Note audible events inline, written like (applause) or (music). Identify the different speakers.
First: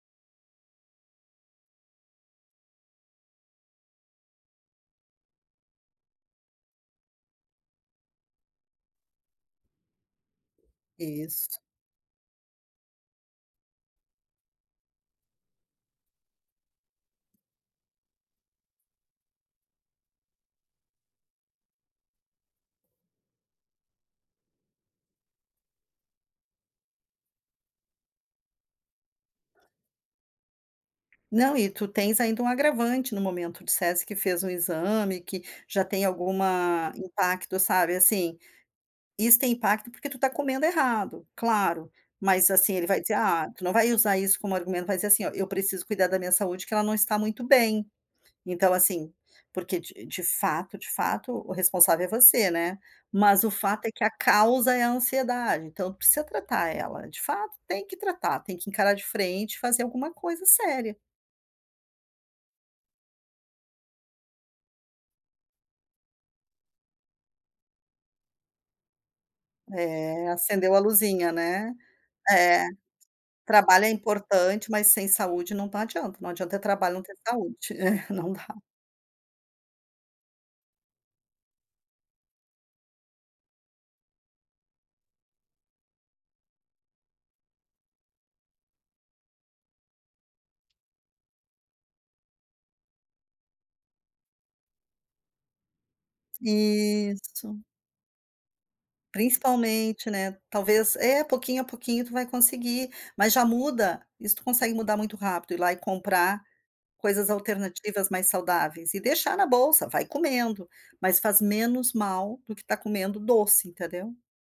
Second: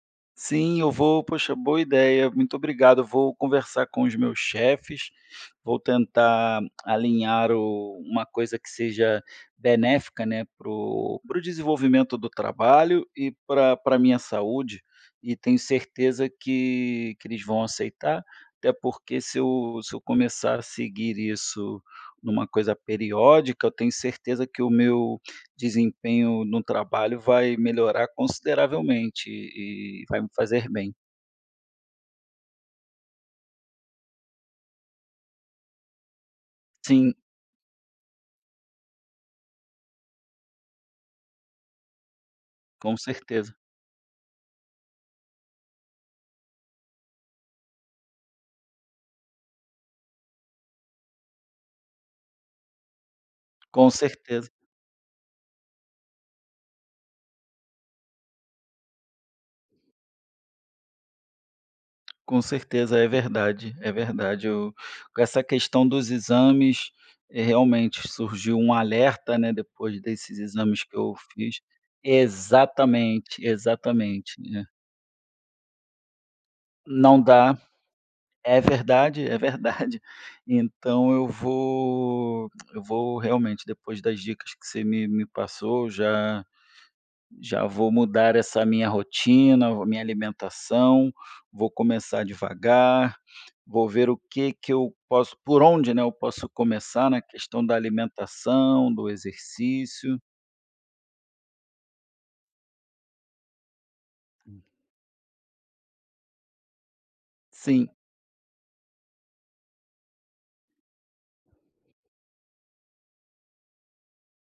Speaker 1: Sim, eu vou, poxa, boa ideia, muito obrigado. Vou conversar com os meus chefes, vou tentar alinhar o uma coisa que seja benéfica, né. Para o para o
Speaker 2: Isso.
Speaker 1: desenvolvimento do trabalho. E pra pra a minha saúde, e tenho certeza que que eles vão aceitar. Até porque se eu se eu começar a seguir isso numa coisa periódica, eu tenho certeza que o meu desempenho no trabalho vai melhorar consideravelmente e e vai me fazer bem.
Speaker 2: Não, e tu tens ainda um agravante no momento, tu disseste que fez um exame, que já tem alguma
Speaker 1: Sim.
Speaker 2: impacto, sabe. Assim, isso tem impacto porque tu tá comendo errado. Claro, mas assim ele
Speaker 1: Com
Speaker 2: vai dizer ah,
Speaker 1: certeza.
Speaker 2: tu não vai usar isso como argumento, vai dizer assim, olha, eu preciso cuidar da minha saúde, que ela não está muito bem. Então assim, porque de de fato, de fato, o responsável é você, né, mas o fato
Speaker 1: Com
Speaker 2: é que a
Speaker 1: certeza.
Speaker 2: causa é a ansiedade. Então, precisa tratar ela, de fato tem que tratar, tem que encarar de frente e fazer alguma coisa séria.
Speaker 1: Com certeza, é verdade, é verdade. Eu com essa questão dos exames, eh, realmente surgiu um alerta, né, depois
Speaker 2: É,
Speaker 1: desses
Speaker 2: acendeu a
Speaker 1: exames que eu
Speaker 2: luzinha,
Speaker 1: fiz,
Speaker 2: né. É,
Speaker 1: exatamente,
Speaker 2: trabalho é
Speaker 1: exatamente, é.
Speaker 2: importante mas sem saúde não tá adianta, não adianta trabalho, não ter
Speaker 1: Não dá,
Speaker 2: saúde, (laughs) não dá.
Speaker 1: é verdade, é verdade. Então, eu vou eu vou realmente, depois das dicas que você me me passou, já já vou mudar essa a minha rotina, vou a minha alimentação, vou começar devagar. Vou ver o que que eu posso, por onde, né, eu posso começar na
Speaker 2: Isso.
Speaker 1: questão da alimentação, do
Speaker 2: Principalmente,
Speaker 1: exercício.
Speaker 2: né, talvez é, pouquinho a pouquinho tu vai conseguir, mas já muda, isso tu
Speaker 1: Hum.
Speaker 2: consegue mudar muito rápido. Ir lá e comprar coisas
Speaker 1: Sim.
Speaker 2: alternativas mais saudáveis, e deixar na bolsa, vai comendo, mas faz menos mal do que tá comendo doce entendeu.